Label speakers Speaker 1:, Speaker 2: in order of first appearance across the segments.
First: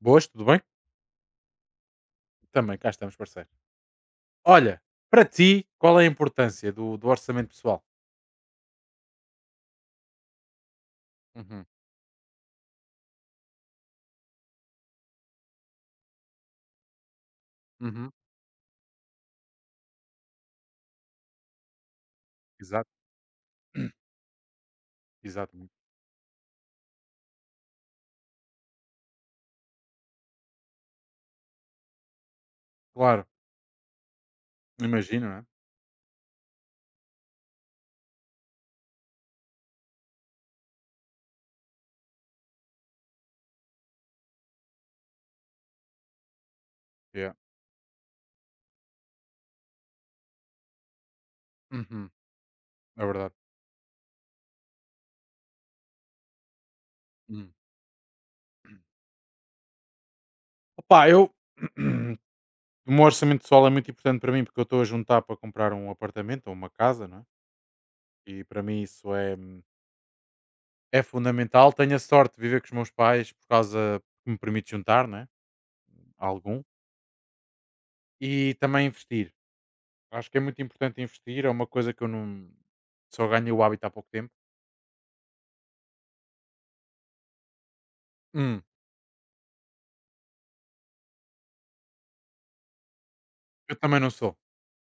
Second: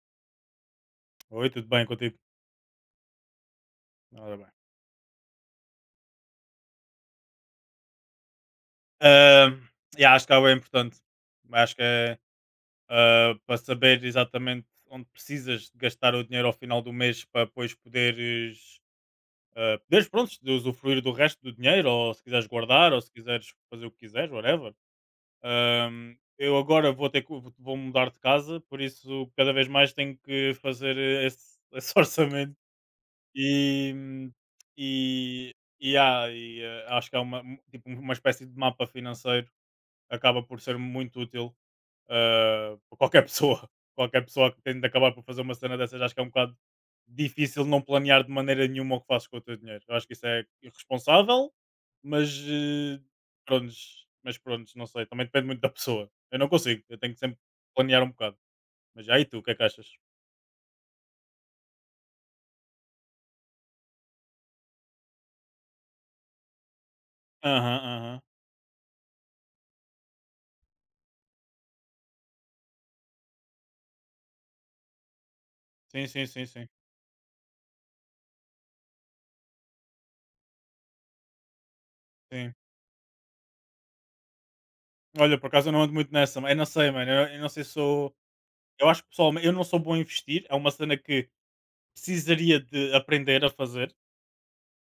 Speaker 1: Boas, tudo bem?
Speaker 2: Oi, tudo bem contigo?
Speaker 1: Também, cá estamos, parceiro.
Speaker 2: Ora bem.
Speaker 1: Olha, para ti, qual é a importância do orçamento pessoal?
Speaker 2: Ahm, yeah, acho que água é importante.
Speaker 1: Uhum,
Speaker 2: Acho que é para saber exatamente onde precisas de gastar o dinheiro ao final do mês para depois
Speaker 1: uhum.
Speaker 2: poderes pronto, de usufruir do resto do dinheiro, ou se quiseres
Speaker 1: Exato,
Speaker 2: guardar, ou se quiseres fazer o que quiseres, whatever.
Speaker 1: exato.
Speaker 2: Eu agora vou ter que vou mudar de casa, por isso cada vez mais tenho que fazer esse, esse orçamento.
Speaker 1: Claro,
Speaker 2: E,
Speaker 1: imagino, né?
Speaker 2: e, e, há, e, acho que é uma, um- tipo, um, uma espécie de mapa financeiro, acaba por ser muito útil para qualquer pessoa. Qualquer pessoa que tem de acabar por fazer uma cena dessas, acho que é um bocado
Speaker 1: Yeah.
Speaker 2: difícil não planear de maneira nenhuma o que fazes com o teu dinheiro. Eu acho que isso é irresponsável,
Speaker 1: Uhum.
Speaker 2: mas
Speaker 1: É verdade.
Speaker 2: pronto, não sei, também depende muito da pessoa. Eu não consigo, eu tenho que sempre
Speaker 1: Hum.
Speaker 2: planear um bocado. Mas aí tu, o que é que achas?
Speaker 1: Opa, eu. O meu orçamento pessoal é muito importante para mim porque eu estou a juntar para comprar um apartamento ou uma casa, não é?
Speaker 2: Aham, aham.
Speaker 1: E para mim isso é fundamental. Tenho a sorte de viver com os meus pais por causa que me permite juntar, né?
Speaker 2: Sim, sim, sim,
Speaker 1: Algum.
Speaker 2: sim.
Speaker 1: E também investir. Acho que é muito importante investir, é uma coisa que eu não
Speaker 2: Sim.
Speaker 1: só ganhei o hábito há pouco tempo.
Speaker 2: Olha, por acaso eu não ando muito nessa, mas eu não sei, mano. Eu não sei se sou
Speaker 1: Hum.
Speaker 2: eu acho que pessoalme eu não sou bom a investir, é uma cena que precisaria de aprender a
Speaker 1: Eu
Speaker 2: fazer.
Speaker 1: também não sou,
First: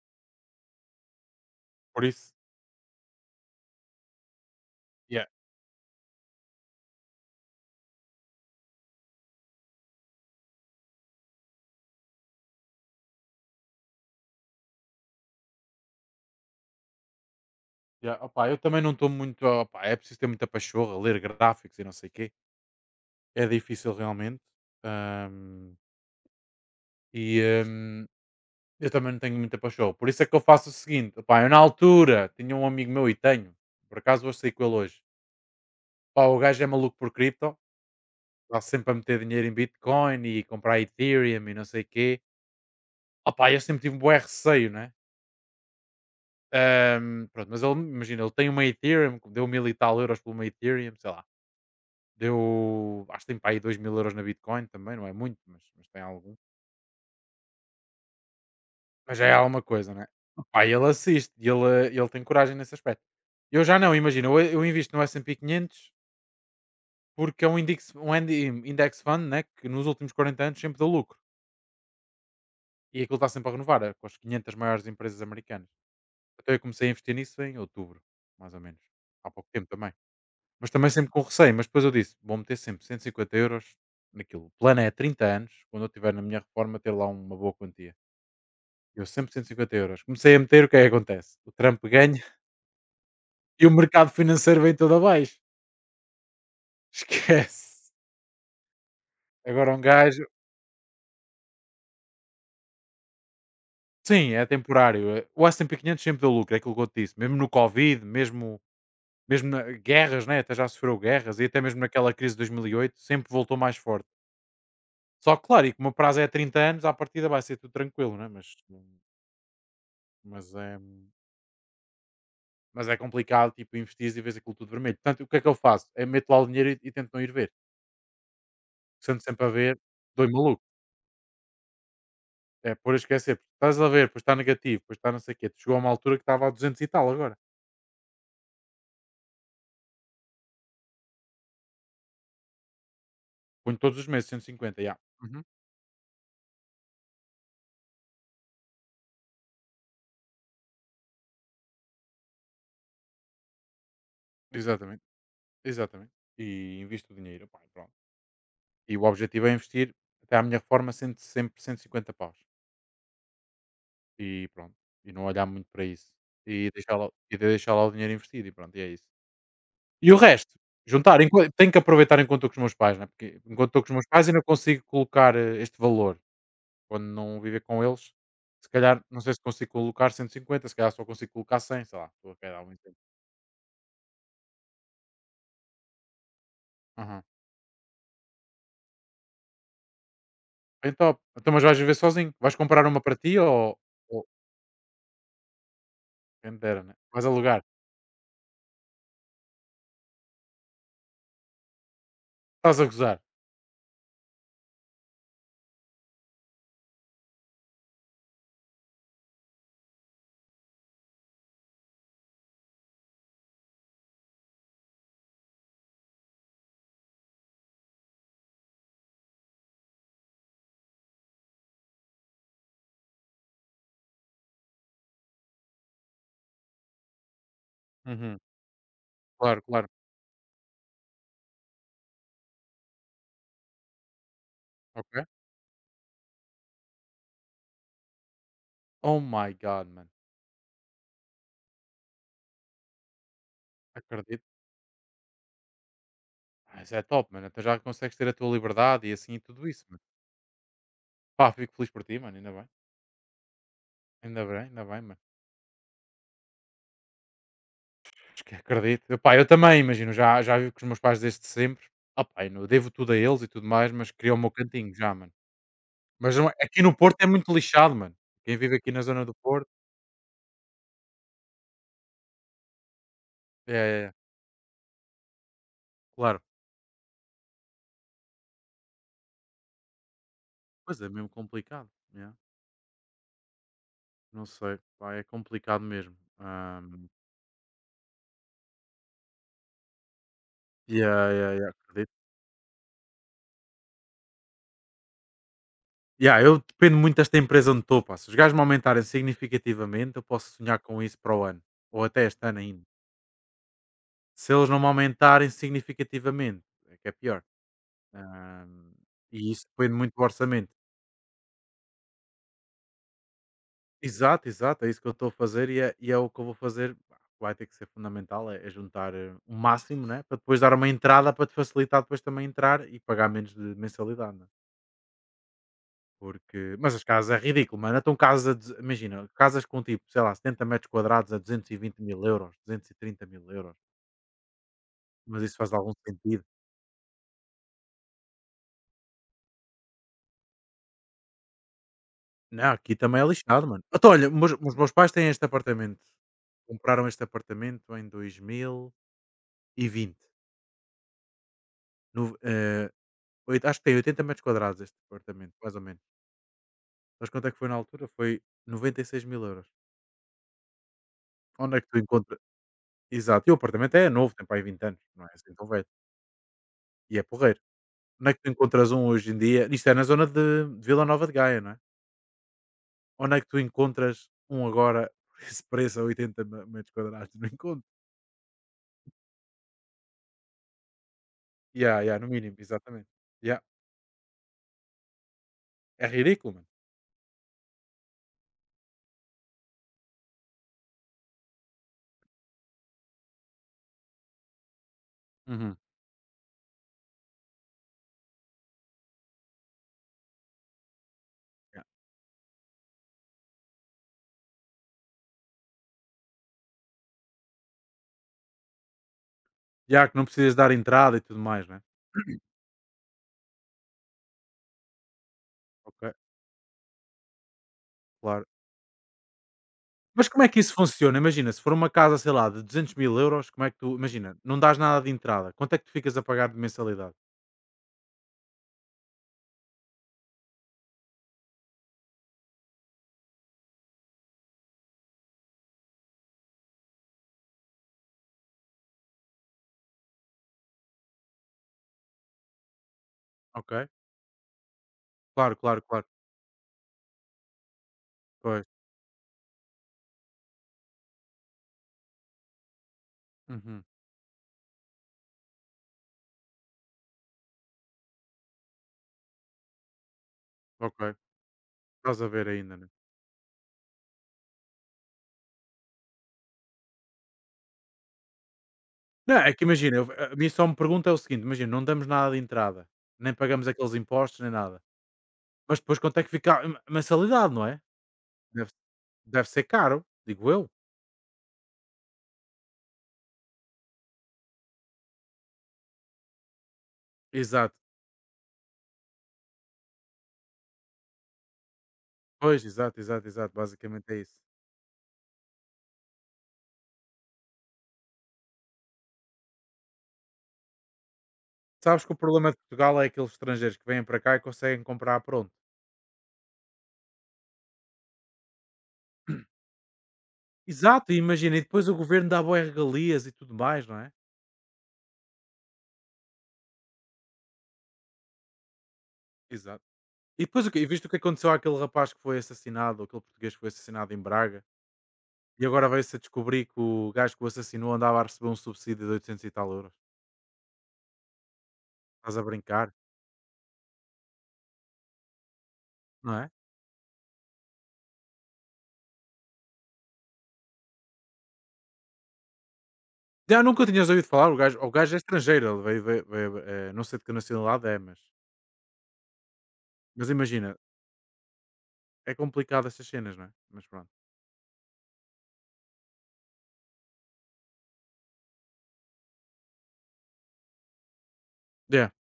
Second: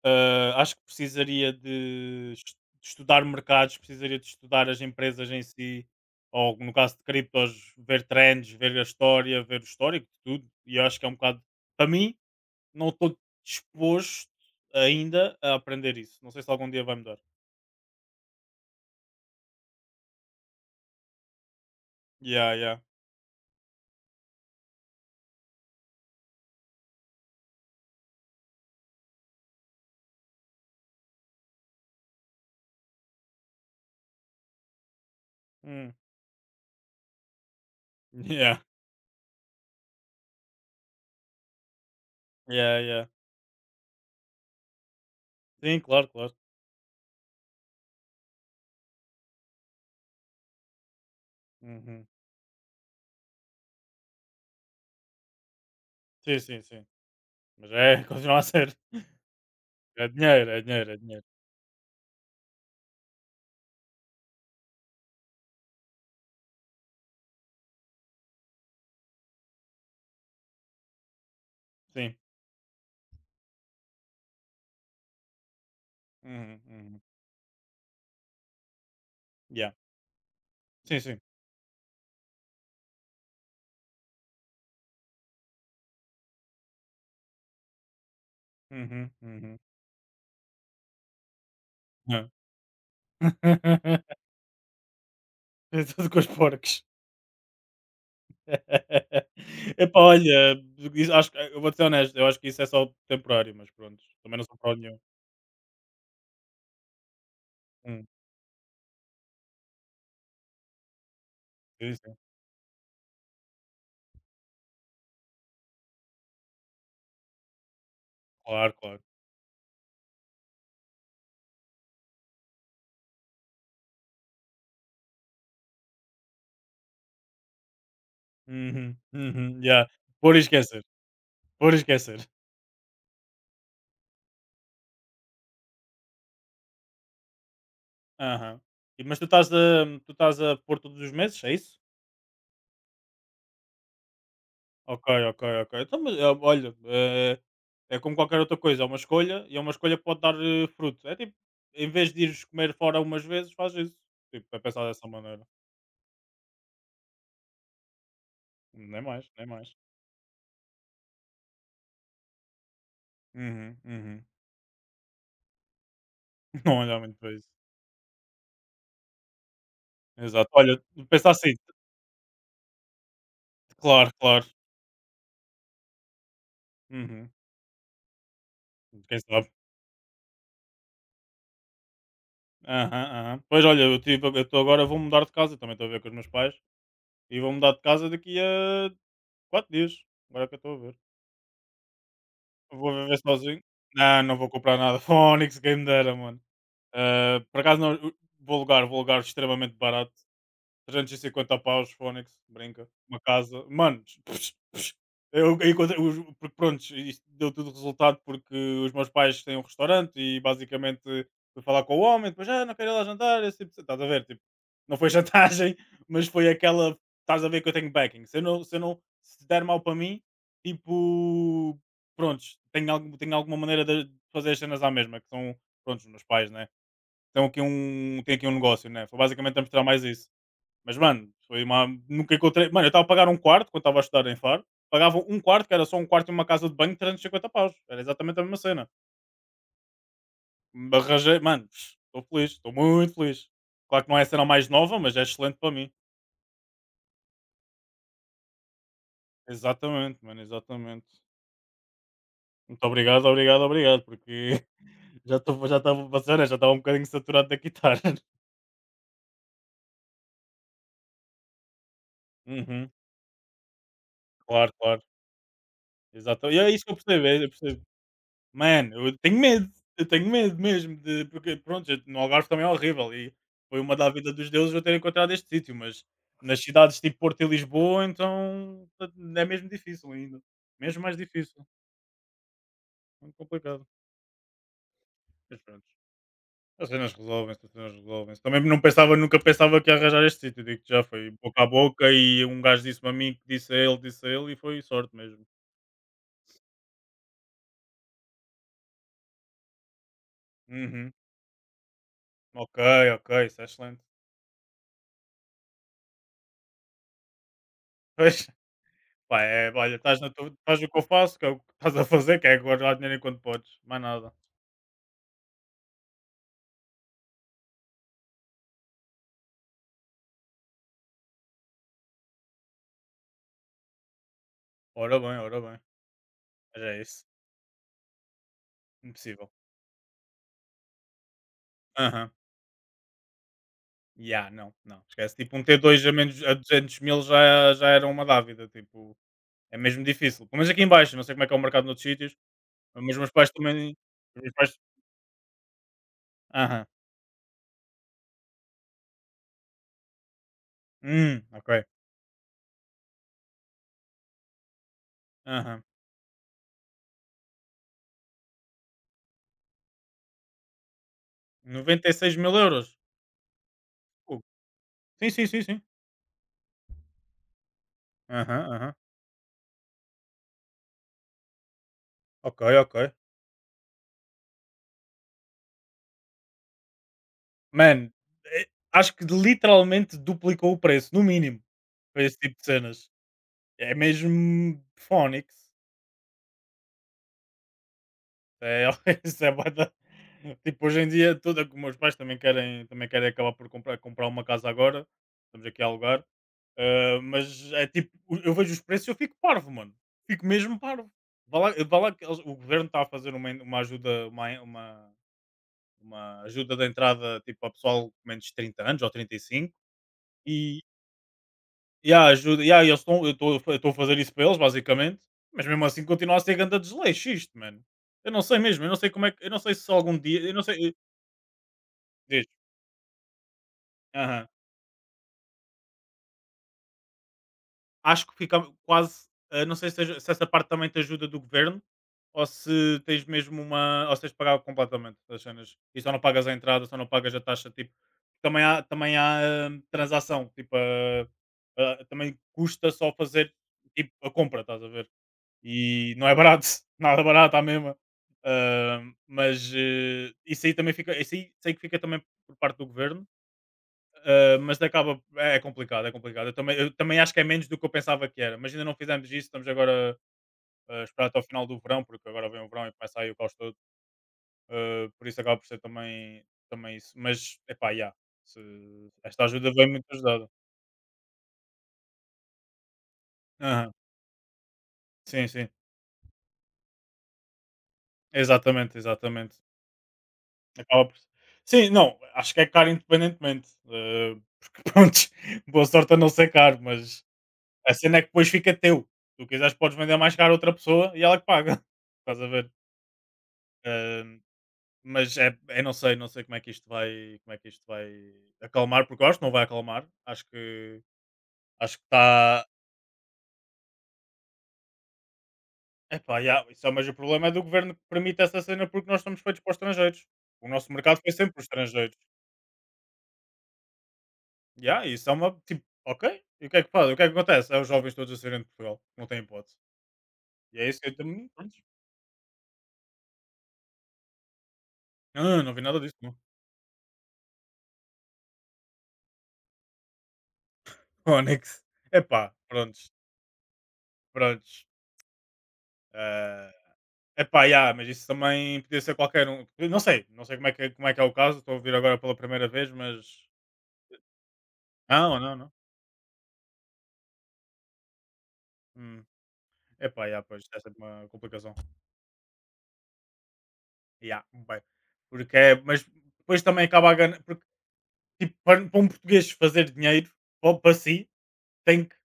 Speaker 2: Ah, acho que precisaria
Speaker 1: por
Speaker 2: de
Speaker 1: isso
Speaker 2: es de estudar mercados, precisaria de estudar as
Speaker 1: yeah,
Speaker 2: empresas em si, ou no caso de criptos, ver trends, ver a história, ver o histórico de tudo. E eu acho que é um bocado para mim, não estou disposto ainda a aprender isso. Não sei se algum dia vai mudar.
Speaker 1: yeah, opá, eu também não estou muito. Opá, é preciso ter muita pachorra, ler gráficos e não sei o quê,
Speaker 2: Yeah, yeah.
Speaker 1: é difícil realmente, hum, e, hum, eu também não tenho muita pachorra, por isso é que eu faço o seguinte. Opá, eu na altura tinha um amigo meu e tenho, por acaso hoje saí com ele hoje.
Speaker 2: Hum.
Speaker 1: Pá, o gajo é maluco por cripto,
Speaker 2: Yeah.
Speaker 1: está sempre a meter dinheiro em Bitcoin e comprar Ethereum e não sei o quê.
Speaker 2: Yeah, yeah.
Speaker 1: Opá, eu sempre tive um bom receio, né?
Speaker 2: Sim, claro, claro.
Speaker 1: Pronto, mas ele, imagina, ele tem uma Ethereum, deu mil e tal euros por uma Ethereum, sei lá.
Speaker 2: Uhum.
Speaker 1: Deu, acho que tem para aí 2 mil euros na Bitcoin também, não é muito, mas tem algum.
Speaker 2: Sim, sim, sim. Mas é, continua a ser.
Speaker 1: Mas já é alguma coisa,
Speaker 2: É
Speaker 1: né?
Speaker 2: dinheiro,
Speaker 1: Pá,
Speaker 2: é
Speaker 1: ok, ele
Speaker 2: dinheiro, é dinheiro.
Speaker 1: assiste e ele tem coragem nesse aspecto. Eu já não, imagina, eu invisto no S&P 500 porque é um index, index fund, né? Que nos últimos 40 anos sempre deu lucro.
Speaker 2: Sim.
Speaker 1: E aquilo está sempre a renovar, é com as 500 maiores empresas americanas. Então eu
Speaker 2: Uhum,
Speaker 1: comecei a
Speaker 2: uhum.
Speaker 1: investir nisso em outubro, mais ou menos. Há pouco tempo
Speaker 2: Yeah.
Speaker 1: também. Mas também
Speaker 2: Sim,
Speaker 1: sempre
Speaker 2: sim.
Speaker 1: com receio, mas depois eu disse: "Vou meter sempre 150 euros naquilo". O plano é 30 anos, quando eu tiver na minha reforma, ter lá uma boa quantia. Eu
Speaker 2: Uhum,
Speaker 1: sempre cento e
Speaker 2: uhum.
Speaker 1: cinquenta euros comecei a meter, o que é que acontece? O Trump ganha
Speaker 2: Yeah.
Speaker 1: e o mercado financeiro vem todo abaixo.
Speaker 2: É tudo com os porcos.
Speaker 1: Esquece. Agora um
Speaker 2: Epá,
Speaker 1: gajo
Speaker 2: olha, isso acho, que- eu vou ser honesto, eu acho que isso é só temporário, mas pronto,
Speaker 1: sim,
Speaker 2: também não
Speaker 1: é
Speaker 2: sou pró nenhum.
Speaker 1: temporário. O S&P quinhentos sempre deu lucro, é aquilo que eu te disse. Mesmo no covid,
Speaker 2: Hum,
Speaker 1: mesmo na guerras, né, até já sofreu guerras e até mesmo
Speaker 2: sim,
Speaker 1: naquela
Speaker 2: sim.
Speaker 1: crise de 2008 sempre voltou mais forte. Só que claro, e como o prazo é 30 anos, à partida vai ser tudo tranquilo, né, mas.
Speaker 2: Claro, claro.
Speaker 1: Mas é, mas é complicado, tipo, investir e vês aquilo tudo vermelho. Portanto, o que é que eu faço? É meto lá o dinheiro e tento não ir ver.
Speaker 2: Uhum,
Speaker 1: Sendo sempre a
Speaker 2: uhum,
Speaker 1: ver,
Speaker 2: yeah.
Speaker 1: dou
Speaker 2: Por
Speaker 1: maluco.
Speaker 2: esquecer, por esquecer.
Speaker 1: É por esquecer, porque estás a ver, depois está negativo, depois está não sei o quê. Tu Chegou a uma altura que estava a duzentos e tal agora.
Speaker 2: Aham. E- mas tu estás a pôr todos os meses, é isso?
Speaker 1: Ponho todos os meses 150 já.
Speaker 2: Ok,
Speaker 1: Uhum.
Speaker 2: ok, ok. Então, mas, olha, é, como qualquer outra coisa, é uma escolha e é uma escolha que pode dar fruto. É tipo, em vez de ires comer fora umas vezes, faz isso. Tipo, é pensar
Speaker 1: Exatamente,
Speaker 2: dessa maneira.
Speaker 1: exatamente. E invisto o dinheiro, pá, e pronto. E
Speaker 2: Nem
Speaker 1: o
Speaker 2: mais,
Speaker 1: objetivo
Speaker 2: nem
Speaker 1: é
Speaker 2: mais.
Speaker 1: investir, até à minha reforma, cento sempre 150 paus.
Speaker 2: Uhum, uhum.
Speaker 1: E pronto. E não olhar muito para isso.
Speaker 2: Não olhar muito para
Speaker 1: E
Speaker 2: isso.
Speaker 1: deixar lá o dinheiro investido e pronto, e é isso. E o
Speaker 2: Exato.
Speaker 1: resto,
Speaker 2: Olha,
Speaker 1: juntar
Speaker 2: pensar
Speaker 1: enqua
Speaker 2: assim,
Speaker 1: tenho que aproveitar enquanto estou com os meus pais, não é, porque enquanto estou com os meus
Speaker 2: claro,
Speaker 1: pais ainda
Speaker 2: claro.
Speaker 1: consigo colocar, este valor, quando
Speaker 2: Uhum.
Speaker 1: não viver com eles, se calhar
Speaker 2: Quem
Speaker 1: não sei se
Speaker 2: sabe?
Speaker 1: consigo colocar 150, se calhar só consigo colocar 100, sei lá, estou a calhar um exemplo.
Speaker 2: Aham, aham. Pois olha, eu tive, eu estou agora, vou mudar de casa, também estou a ver com os meus pais,
Speaker 1: Aham.
Speaker 2: e vou mudar de casa daqui a 4 dias. Agora é que eu estou a
Speaker 1: Bem
Speaker 2: ver.
Speaker 1: top. Então, mas vais viver sozinho? Vais comprar
Speaker 2: Vou
Speaker 1: uma para
Speaker 2: viver
Speaker 1: ti
Speaker 2: sozinho.
Speaker 1: ou?
Speaker 2: Não,
Speaker 1: ou
Speaker 2: não vou comprar nada. Phonics, game me mano.
Speaker 1: Quem me dera, né? Vais
Speaker 2: Ah, por
Speaker 1: alugar?
Speaker 2: acaso, não, vou alugar extremamente barato. 350 paus, Fónix,
Speaker 1: Estás a
Speaker 2: brinca.
Speaker 1: gozar?
Speaker 2: Uma casa. Mano, eu encontrei. Os, porque, pronto, isto deu tudo resultado porque os meus pais têm um restaurante e basicamente fui falar com o homem, depois, ah, não quero ir lá jantar. Esse tipo, de- estás a ver? Tipo, não foi chantagem, mas foi aquela. Estás a ver que eu tenho backing. Se eu não se, eu não, se der mal para mim, tipo. Prontos, tenho, algum, tenho alguma maneira de fazer as cenas à mesma, que são, prontos, os meus pais, né? Tem aqui um, tem
Speaker 1: Uhum.
Speaker 2: aqui um negócio, né? Foi basicamente a
Speaker 1: Claro,
Speaker 2: mostrar
Speaker 1: claro.
Speaker 2: mais isso. Mas, mano, foi uma. Nunca encontrei. Mano, eu estava a pagar um quarto quando estava a estudar em Faro.
Speaker 1: Ok.
Speaker 2: Pagavam um quarto, que era só um quarto e uma casa de banho, 350 paus. Era exatamente a mesma cena.
Speaker 1: Oh my god, mano.
Speaker 2: Me arranjei, mano, estou feliz, estou muito feliz. Claro que não é a
Speaker 1: Acredito.
Speaker 2: cena mais nova, mas é excelente para mim.
Speaker 1: Ah, isso é top, mano, então já consegues ter a tua liberdade e assim e tudo isso, mano.
Speaker 2: Exatamente, mano, exatamente.
Speaker 1: Pá, fico feliz por ti, mano, ainda bem.
Speaker 2: Muito obrigado, obrigado, obrigado,
Speaker 1: Ainda bem,
Speaker 2: porque
Speaker 1: ainda bem, mano.
Speaker 2: já estava já tava passando, já estava um bocadinho saturado da guitarra.
Speaker 1: Acho que Acredito. Epá, eu também, imagino, já vivo com os meus pais desde sempre. Opá, eu devo
Speaker 2: Uhum,
Speaker 1: tudo a eles e tudo mais, mas queria o meu
Speaker 2: claro,
Speaker 1: cantinho
Speaker 2: claro.
Speaker 1: já, mano. Mas
Speaker 2: Exato. E é
Speaker 1: aqui
Speaker 2: isso que
Speaker 1: no
Speaker 2: eu
Speaker 1: Porto é
Speaker 2: percebo, é, eu
Speaker 1: muito
Speaker 2: percebo.
Speaker 1: lixado, mano. Quem vive aqui na
Speaker 2: Mano,
Speaker 1: zona do Porto
Speaker 2: eu tenho medo mesmo de porque pronto, eu- no Algarve também é horrível e
Speaker 1: é,
Speaker 2: foi uma da
Speaker 1: é-
Speaker 2: vida dos deuses eu ter encontrado este sítio, mas
Speaker 1: claro.
Speaker 2: nas cidades tipo Porto e Lisboa, então é mesmo difícil ainda,
Speaker 1: Pois
Speaker 2: mesmo
Speaker 1: é,
Speaker 2: mais
Speaker 1: mesmo
Speaker 2: difícil,
Speaker 1: complicado. Yeah.
Speaker 2: muito complicado.
Speaker 1: Não sei, pá, é
Speaker 2: Mas
Speaker 1: complicado
Speaker 2: pronto,
Speaker 1: mesmo.
Speaker 2: as cenas resolvem-se, as cenas resolvem-se. Também não pensava, nunca pensava que ia arranjar este sítio, digo que já
Speaker 1: Yeah,
Speaker 2: foi
Speaker 1: yeah,
Speaker 2: boca a
Speaker 1: yeah, acredito.
Speaker 2: boca e um gajo disse-me a mim, que disse a ele e foi sorte mesmo.
Speaker 1: Yeah, eu dependo muito desta empresa onde estou, pá. Se os gajos me aumentarem significativamente, eu posso sonhar com
Speaker 2: Uhum.
Speaker 1: isso para o ano. Ou até este ano
Speaker 2: Ok,
Speaker 1: ainda.
Speaker 2: ok, isso é excelente.
Speaker 1: Se eles não me aumentarem significativamente, é que é pior. Ahm,
Speaker 2: Pá,
Speaker 1: e isso
Speaker 2: é,
Speaker 1: depende
Speaker 2: olha,
Speaker 1: muito
Speaker 2: estás
Speaker 1: do
Speaker 2: na tua,
Speaker 1: orçamento.
Speaker 2: faz o que eu faço, que é o que estás a fazer, que é guardar dinheiro enquanto podes, mais nada.
Speaker 1: Exato, exato, é isso que eu estou a fazer e é o que eu vou fazer. Pá, vai ter que ser fundamental, é juntar o máximo, né? Para depois dar uma entrada para te facilitar depois também entrar e pagar menos de mensalidade, né?
Speaker 2: Ora bem, ora bem.
Speaker 1: Porque,
Speaker 2: Mas
Speaker 1: mas
Speaker 2: é
Speaker 1: as
Speaker 2: isso.
Speaker 1: casas é ridículo, mano. Então, casas, imagina,
Speaker 2: Impossível.
Speaker 1: casas com tipo, sei lá, 70 metros quadrados a duzentos e vinte mil
Speaker 2: Aham.
Speaker 1: euros, 230 mil euros,
Speaker 2: Ya, não, não. Esquece.
Speaker 1: mas isso
Speaker 2: Tipo, um
Speaker 1: faz algum
Speaker 2: T2 a menos
Speaker 1: sentido.
Speaker 2: a 200 mil já, já era uma dávida. Tipo, é mesmo difícil. Pelo menos aqui em baixo, não sei como é que é o mercado noutros sítios,
Speaker 1: Não, aqui
Speaker 2: mas os
Speaker 1: também é
Speaker 2: meus pais
Speaker 1: lixado, mano.
Speaker 2: também.
Speaker 1: Então, olha,
Speaker 2: Os meus
Speaker 1: os
Speaker 2: pais.
Speaker 1: meus pais têm este apartamento.
Speaker 2: Aham.
Speaker 1: Compraram este apartamento em 2020.
Speaker 2: Ok.
Speaker 1: No, oit Acho que tem 80 metros quadrados este apartamento, mais
Speaker 2: Aham.
Speaker 1: ou menos. Mas quanto é que foi na altura? Foi 96 mil euros. Onde é que tu
Speaker 2: 96
Speaker 1: encontra
Speaker 2: mil euros.
Speaker 1: Exato, e o apartamento é novo,
Speaker 2: Fogo.
Speaker 1: tem para aí 20 anos, não
Speaker 2: Sim,
Speaker 1: é
Speaker 2: sim,
Speaker 1: assim
Speaker 2: sim,
Speaker 1: tão
Speaker 2: sim.
Speaker 1: velho. E é porreiro. Onde é que tu
Speaker 2: Aham,
Speaker 1: encontras
Speaker 2: aham.
Speaker 1: um hoje em dia, isto é na zona de Vila Nova de Gaia, não é?
Speaker 2: Ok, ok.
Speaker 1: Onde é que tu encontras um agora por esse preço a 80 me metros quadrados? Não encontro.
Speaker 2: Mano, eh, acho que literalmente duplicou o preço, no mínimo,
Speaker 1: Yeah, yeah,
Speaker 2: para
Speaker 1: no
Speaker 2: esse
Speaker 1: mínimo,
Speaker 2: tipo de
Speaker 1: exatamente.
Speaker 2: cenas.
Speaker 1: Yeah,
Speaker 2: É mesmo phonics.
Speaker 1: é ridículo, mano.
Speaker 2: É, isso é bué da tipo, hoje em dia, tudo é meus pais também querem acabar por comprar, comprar uma casa agora. Estamos
Speaker 1: Uhum.
Speaker 2: aqui a alugar. Ah, mas é tipo, o- eu vejo os preços e eu fico parvo, mano. Fico mesmo parvo. Vá lá,
Speaker 1: Yeah.
Speaker 2: vá lá que eles- o governo está a fazer uma, en- uma ajuda, uma, en- uma, uma ajuda de entrada tipo, a pessoal com menos de 30 anos ou 35.
Speaker 1: Yeah, que não precisas dar entrada e tudo mais, não é?
Speaker 2: Yeah, ajuda, yeah, eles estão, eu estou a fazer isso para eles, basicamente, mas mesmo
Speaker 1: Ok,
Speaker 2: assim continua a ser ganda desleixo isto, mano. Eu não
Speaker 1: claro.
Speaker 2: sei mesmo, eu não sei como é que, eu não sei se algum
Speaker 1: Mas
Speaker 2: dia,
Speaker 1: como é
Speaker 2: eu
Speaker 1: que
Speaker 2: não
Speaker 1: isso
Speaker 2: sei, eu-
Speaker 1: funciona? Imagina, se for uma casa, sei
Speaker 2: diz,
Speaker 1: lá, de 200 mil euros, como é que tu imagina,
Speaker 2: aham.
Speaker 1: não dás nada de entrada, quanto é que tu ficas a pagar de mensalidade?
Speaker 2: Acho que fica quase, não sei se, seja- se essa parte também te ajuda do governo ou se tens mesmo uma, ou se tens de pagar completamente as cenas e só não pagas a entrada, só não pagas a taxa, tipo, também há transação, tipo, ah, ah, também custa só fazer
Speaker 1: Ok.
Speaker 2: tipo, a compra, estás a ver?
Speaker 1: Claro, claro, claro.
Speaker 2: E não é barato, nada barato à mesma.
Speaker 1: Pois.
Speaker 2: Ah, mas isso aí também fica, isso aí sei que fica também por parte do governo,
Speaker 1: Uhum.
Speaker 2: ah, mas acaba, é é complicado, é complicado. Eu também acho que é menos do que eu pensava que era, mas ainda não fizemos isso, estamos agora
Speaker 1: Ok.
Speaker 2: a esperar até ao final do verão,
Speaker 1: Estás a
Speaker 2: porque
Speaker 1: ver
Speaker 2: agora vem o
Speaker 1: ainda, né.
Speaker 2: verão e começa aí o caos todo. Ah, por isso acaba por ser também, também isso. Mas, epá, yeah, se-
Speaker 1: Não,
Speaker 2: esta
Speaker 1: é que
Speaker 2: ajuda vem
Speaker 1: imagina,
Speaker 2: muito
Speaker 1: eu a
Speaker 2: ajudada.
Speaker 1: minha só me pergunta é o seguinte, imagina, não damos nada de entrada, nem pagamos
Speaker 2: Aham,
Speaker 1: aqueles impostos nem nada,
Speaker 2: sim, sim,
Speaker 1: mas depois quanto é que fica a mensalidade, não é? Deve
Speaker 2: exatamente,
Speaker 1: Deve
Speaker 2: exatamente.
Speaker 1: ser caro, digo eu.
Speaker 2: Acaba por sim, não, acho que é caro independentemente, porque pronto boa sorte a não ser caro, mas
Speaker 1: Exato.
Speaker 2: a cena é que depois fica teu. Tu quiseres podes vender mais caro a outra pessoa e ela que paga. Estás a
Speaker 1: Pois,
Speaker 2: ver?
Speaker 1: exato, exato, exato, basicamente é isso.
Speaker 2: Hum, mas é é não sei, não sei como é que isto vai como é que isto vai acalmar, porque eu acho que não vai acalmar. Acho que
Speaker 1: Sabes que o problema de
Speaker 2: está
Speaker 1: Portugal é aqueles estrangeiros que vêm para cá e conseguem comprar, pronto.
Speaker 2: epá, yeah, isso é o mesmo problema é do governo que permite essa cena porque nós estamos feitos para os estrangeiros. O nosso
Speaker 1: Exato, e
Speaker 2: mercado foi sempre
Speaker 1: imagina, e
Speaker 2: para os
Speaker 1: depois o
Speaker 2: estrangeiros.
Speaker 1: governo dá boas regalias e tudo mais, não é?
Speaker 2: Yeah, isso é uma. Tipo, ok. E o que é que faz? O que é que acontece? É os jovens todos a saírem de Portugal. Não tem hipótese.
Speaker 1: Exato. E depois o
Speaker 2: E
Speaker 1: quê? E
Speaker 2: é isso
Speaker 1: viste
Speaker 2: que
Speaker 1: o
Speaker 2: eu
Speaker 1: que
Speaker 2: também.
Speaker 1: aconteceu
Speaker 2: Pronto.
Speaker 1: àquele rapaz que foi assassinado, aquele português que foi assassinado em Braga,
Speaker 2: Não, não,
Speaker 1: e
Speaker 2: não vi
Speaker 1: agora
Speaker 2: nada disso,
Speaker 1: veio-se a
Speaker 2: não.
Speaker 1: descobrir que o gajo que o assassinou andava a receber um subsídio de 800 e tal euros.
Speaker 2: Onyx.
Speaker 1: Estás a
Speaker 2: Epá,
Speaker 1: brincar,
Speaker 2: prontos. Prontos.
Speaker 1: não é?
Speaker 2: Eh, epá, yeah, mas isso também podia ser qualquer um. Não sei. Não sei como é que, é- como é, que é o caso. Estou a ouvir agora pela primeira vez, mas.
Speaker 1: Já nunca tinhas ouvido falar, o gajo é
Speaker 2: Não, não,
Speaker 1: estrangeiro,
Speaker 2: não.
Speaker 1: ele veio, não sei de que nacionalidade é, mas,
Speaker 2: Hum. Epá, yeah, pois.
Speaker 1: imagina,
Speaker 2: Essa é uma complicação.
Speaker 1: é complicado essas cenas, não é? Mas pronto.
Speaker 2: Yeah, bem. Porque é. Mas depois também acaba a ganhar. Porque, tipo, para, para um português fazer dinheiro, para, para si, tem
Speaker 1: Yeah,
Speaker 2: que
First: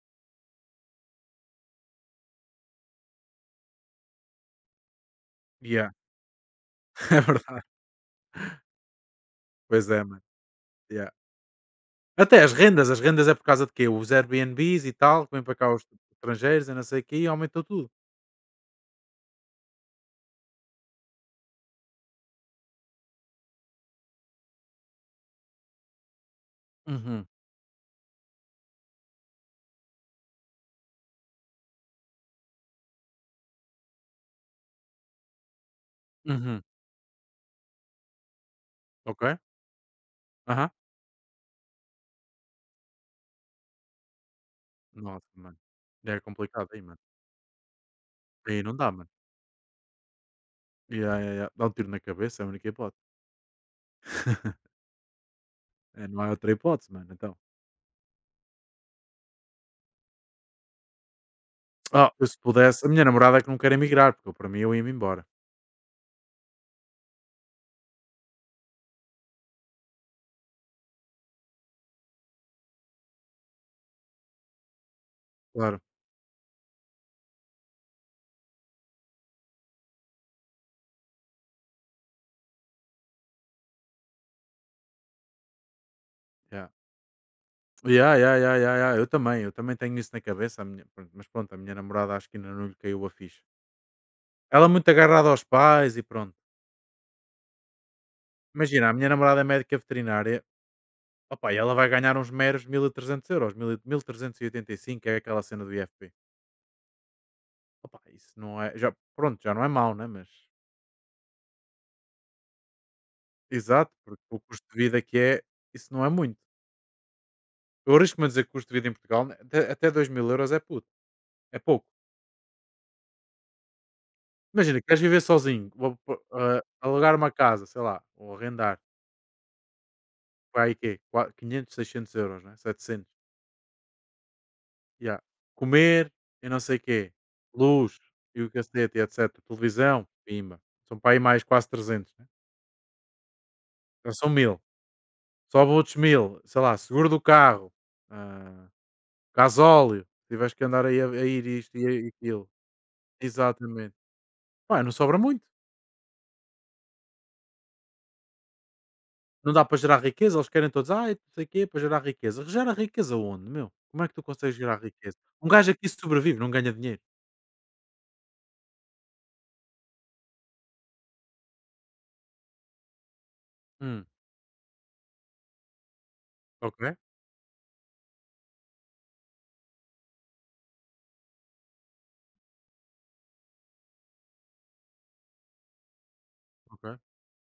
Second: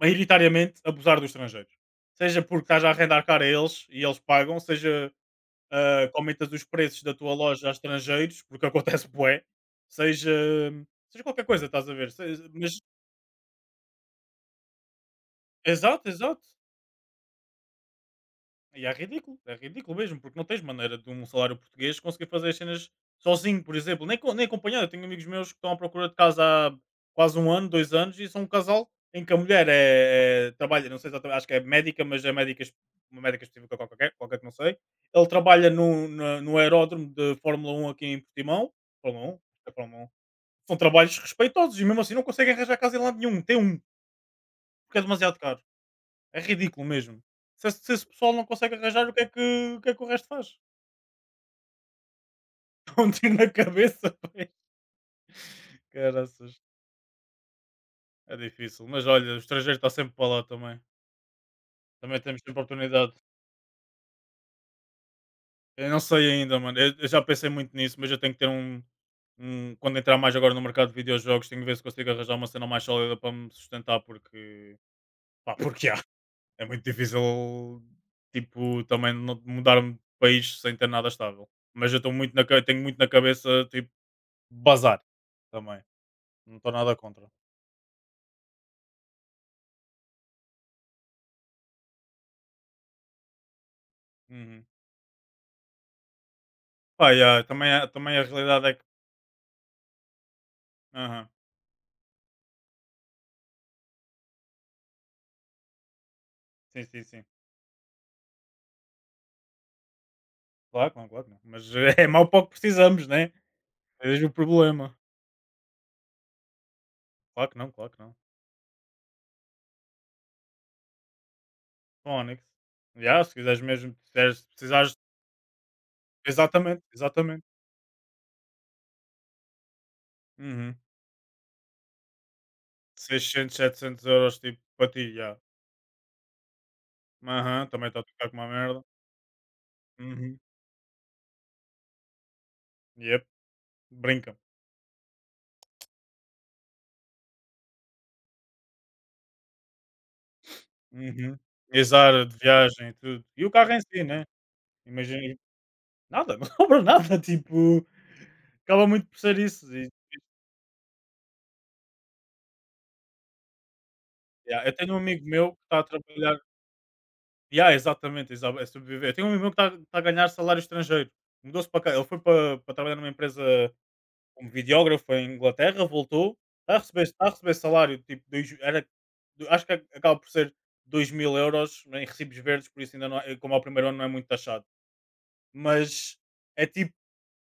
Speaker 2: maioritariamente abusar dos estrangeiros. Seja porque estás a arrendar cara a eles e eles pagam, seja
Speaker 1: yeah,
Speaker 2: ah, que aumentas os preços da
Speaker 1: é
Speaker 2: tua
Speaker 1: verdade,
Speaker 2: loja a estrangeiros, porque acontece bué,
Speaker 1: pois é, mano.
Speaker 2: seja,
Speaker 1: Yeah.
Speaker 2: seja qualquer coisa, estás a ver?
Speaker 1: Até
Speaker 2: Se- mas,
Speaker 1: as rendas é por causa de quê? Os Airbnbs e tal, que vêm para cá os
Speaker 2: exato, exato.
Speaker 1: estrangeiros e não sei o quê, e aumentou tudo.
Speaker 2: E é ridículo mesmo, porque não tens maneira de um salário português conseguir fazer as cenas sozinho, por exemplo, nem, co- nem acompanhado. Eu tenho amigos meus que estão à procura de casa há
Speaker 1: Uhum,
Speaker 2: quase um ano, dois anos, e são um casal em que a mulher é, é- trabalha, não sei exatamente, acho que é médica, mas é médica, es- uma médica específica qualquer, qualquer que não sei. Ele trabalha no, na- no
Speaker 1: uhum.
Speaker 2: aeródromo de Fórmula 1 aqui em Portimão.
Speaker 1: Ok?
Speaker 2: Fórmula 1, é Fórmula 1.
Speaker 1: Aham.
Speaker 2: São trabalhos respeitosos e mesmo assim não conseguem arranjar casa em lado nenhum. Tem um, porque é
Speaker 1: Nossa,
Speaker 2: demasiado
Speaker 1: mano.
Speaker 2: caro.
Speaker 1: Já é
Speaker 2: É
Speaker 1: complicado aí,
Speaker 2: ridículo
Speaker 1: mano.
Speaker 2: mesmo. Se esse, se esse pessoal não
Speaker 1: Aí não
Speaker 2: consegue
Speaker 1: dá,
Speaker 2: arranjar,
Speaker 1: mano.
Speaker 2: o que é que o, que é que o resto faz?
Speaker 1: Ya, ya, ya. Dá um tiro na cabeça, é a única hipótese.
Speaker 2: Dá um tiro na cabeça, pai.
Speaker 1: É, não há outra
Speaker 2: Caraças.
Speaker 1: hipótese, mano. Então,
Speaker 2: É difícil. Mas olha, o estrangeiro está sempre para lá também.
Speaker 1: ah,
Speaker 2: Também
Speaker 1: eu se
Speaker 2: temos sempre
Speaker 1: pudesse, a minha
Speaker 2: oportunidade.
Speaker 1: namorada é que não quer emigrar, porque para mim eu ia-me embora.
Speaker 2: Eu não sei ainda, mano. Eu já pensei muito nisso, mas eu tenho que ter um, um- quando entrar mais agora no mercado de videojogos, tenho que ver se consigo arranjar uma cena mais sólida para me sustentar, porque. Pá,
Speaker 1: Claro.
Speaker 2: porque há. É muito difícil, tipo, também não- mudar-me de país sem ter nada estável mas eu estou muito na, ca- tenho muito na cabeça, tipo, bazar também, não
Speaker 1: Ya.
Speaker 2: estou nada contra.
Speaker 1: Ya, ya, ya, ya, ya. Eu também, tenho isso na cabeça. Pronto, mas pronto, a minha namorada acho que ainda não lhe caiu a ficha. Ela
Speaker 2: Uhum.
Speaker 1: é muito agarrada aos pais e pronto.
Speaker 2: Pá, yeah, também a também a realidade é que
Speaker 1: Imagina, a minha namorada é médica veterinária.
Speaker 2: aham,
Speaker 1: Opa, e ela vai ganhar uns meros 1300 euros, 1385 é aquela cena do IFP.
Speaker 2: sim, sim, sim.
Speaker 1: Opa, isso não é. Já, pronto, já não é mau, né? Mas.
Speaker 2: Claro que não, mas é mau para o que precisamos, né,
Speaker 1: Exato,
Speaker 2: é
Speaker 1: porque
Speaker 2: mesmo o
Speaker 1: o custo de
Speaker 2: problema.
Speaker 1: vida que é, isso não é muito.
Speaker 2: Claro que não, claro
Speaker 1: Eu
Speaker 2: que não.
Speaker 1: arrisco-me a dizer que o custo de vida em Portugal, né, até 2 mil euros é puto, é pouco.
Speaker 2: Phonics. Já se quiseres mesmo, se quiseres se
Speaker 1: Imagina,
Speaker 2: precisares
Speaker 1: queres viver sozinho, ou, pô,
Speaker 2: exatamente,
Speaker 1: alugar uma
Speaker 2: exatamente.
Speaker 1: casa, sei lá, ou arrendar, vai aí
Speaker 2: Uhum.
Speaker 1: quê? 500, 600 euros, né? 700.
Speaker 2: 600, 700 € tipo para ti,
Speaker 1: Ya.
Speaker 2: já.
Speaker 1: Comer e não sei quê,
Speaker 2: Aham, também
Speaker 1: luz
Speaker 2: está a ficar com
Speaker 1: e
Speaker 2: uma
Speaker 1: o
Speaker 2: merda.
Speaker 1: cacete e etcétera, televisão,
Speaker 2: Uhum.
Speaker 1: pimba. São para aí mais quase 300, né,
Speaker 2: Yep,
Speaker 1: já são
Speaker 2: brinca.
Speaker 1: mil. Sobe outros mil, sei lá, seguro do carro, hã, gasóleo, se tiveres que andar aí a
Speaker 2: Uhum.
Speaker 1: ir isto e
Speaker 2: Exato, de
Speaker 1: aquilo.
Speaker 2: viagem e tudo. E o carro em
Speaker 1: Exatamente.
Speaker 2: si, né,
Speaker 1: Pá, não sobra
Speaker 2: imagina
Speaker 1: muito.
Speaker 2: nada, não sobra nada, tipo, acaba muito por ser
Speaker 1: Não dá
Speaker 2: isso
Speaker 1: para
Speaker 2: e
Speaker 1: gerar riqueza, eles querem todos: "Ai, não sei o quê, para gerar riqueza". Gera riqueza onde, meu? Como é que tu consegues
Speaker 2: yeah, eu
Speaker 1: gerar
Speaker 2: tenho um
Speaker 1: riqueza?
Speaker 2: amigo
Speaker 1: Um
Speaker 2: meu que
Speaker 1: gajo
Speaker 2: está a
Speaker 1: aqui sobrevive,
Speaker 2: trabalhar
Speaker 1: não ganha dinheiro.
Speaker 2: yeah, exatamente, exa é sobreviver. Eu tenho um amigo meu que está a ganhar salário estrangeiro, mudou-se para cá, ele foi para para trabalhar numa empresa
Speaker 1: Hum,
Speaker 2: como videógrafo em Inglaterra, voltou,
Speaker 1: ok,
Speaker 2: está a receber salário, tipo, dois era do- acho que acaba por ser 2000 euros em recibos verdes, por isso ainda não é como ao primeiro ano não é muito taxado, mas é tipo
Speaker 1: ok,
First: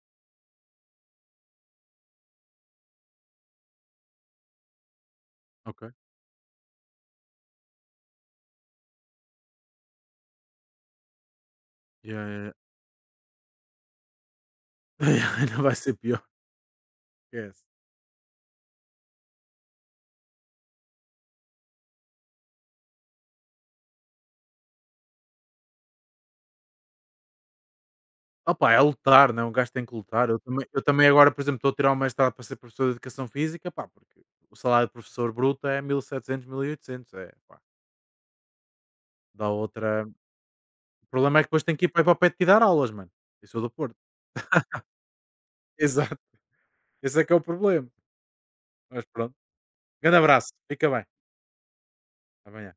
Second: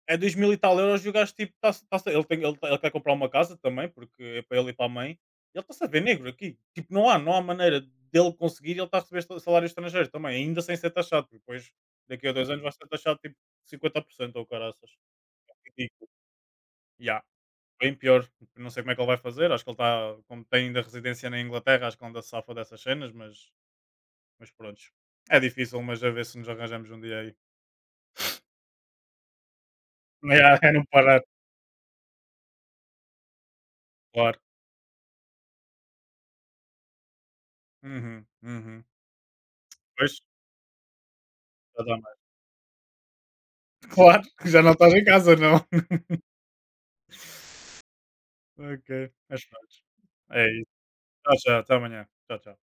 Speaker 2: é 2000 e tal euros e o gajo tipo, tá tá ele tem ele tá, ele quer comprar uma casa também, porque é para ele e para a mãe, ele está-se a
Speaker 1: ok.
Speaker 2: ver negro aqui. Tipo, não há não há maneira dele conseguir e ele está a receber sa salário estrangeiro também, ainda sem ser taxado, porque depois
Speaker 1: Ya,
Speaker 2: daqui a
Speaker 1: ya,
Speaker 2: 2
Speaker 1: ya.
Speaker 2: anos vai ser taxado tipo 50% ou o caraças.
Speaker 1: Não vai ser
Speaker 2: Ridículo.
Speaker 1: pior,
Speaker 2: Yeah,
Speaker 1: esquece.
Speaker 2: bem pior. Não sei como é que ele vai fazer, acho que ele está como tem ainda residência na Inglaterra, acho que ele ainda se safa dessas cenas, mas prontos. É difícil, mas a ver se nos arranjamos um dia aí.
Speaker 1: Opa, é lutar, né, um gajo tem que lutar.
Speaker 2: Yeah, é
Speaker 1: Eu
Speaker 2: não
Speaker 1: também
Speaker 2: parar,
Speaker 1: agora, por exemplo, estou a tirar o mestrado para ser professor de educação física, pá, porque
Speaker 2: claro.
Speaker 1: o salário de professor bruto é 1700, oitocentos é pá,
Speaker 2: Uhum, uhum.
Speaker 1: dá outra.
Speaker 2: Pois,
Speaker 1: O problema é que depois tem
Speaker 2: já
Speaker 1: que ir para aí para o
Speaker 2: dá.
Speaker 1: pé de ti dar aulas, mano. Eu sou do Porto.
Speaker 2: Claro, já não estás em casa, não.
Speaker 1: Exato, esse é que é o problema,
Speaker 2: Ok,
Speaker 1: mas pronto.
Speaker 2: mas pronto.
Speaker 1: Grande
Speaker 2: É
Speaker 1: abraço,
Speaker 2: isso.
Speaker 1: fica bem.
Speaker 2: Tchau, tchau. Até amanhã. Tchau, tchau.
Speaker 1: Amanhã.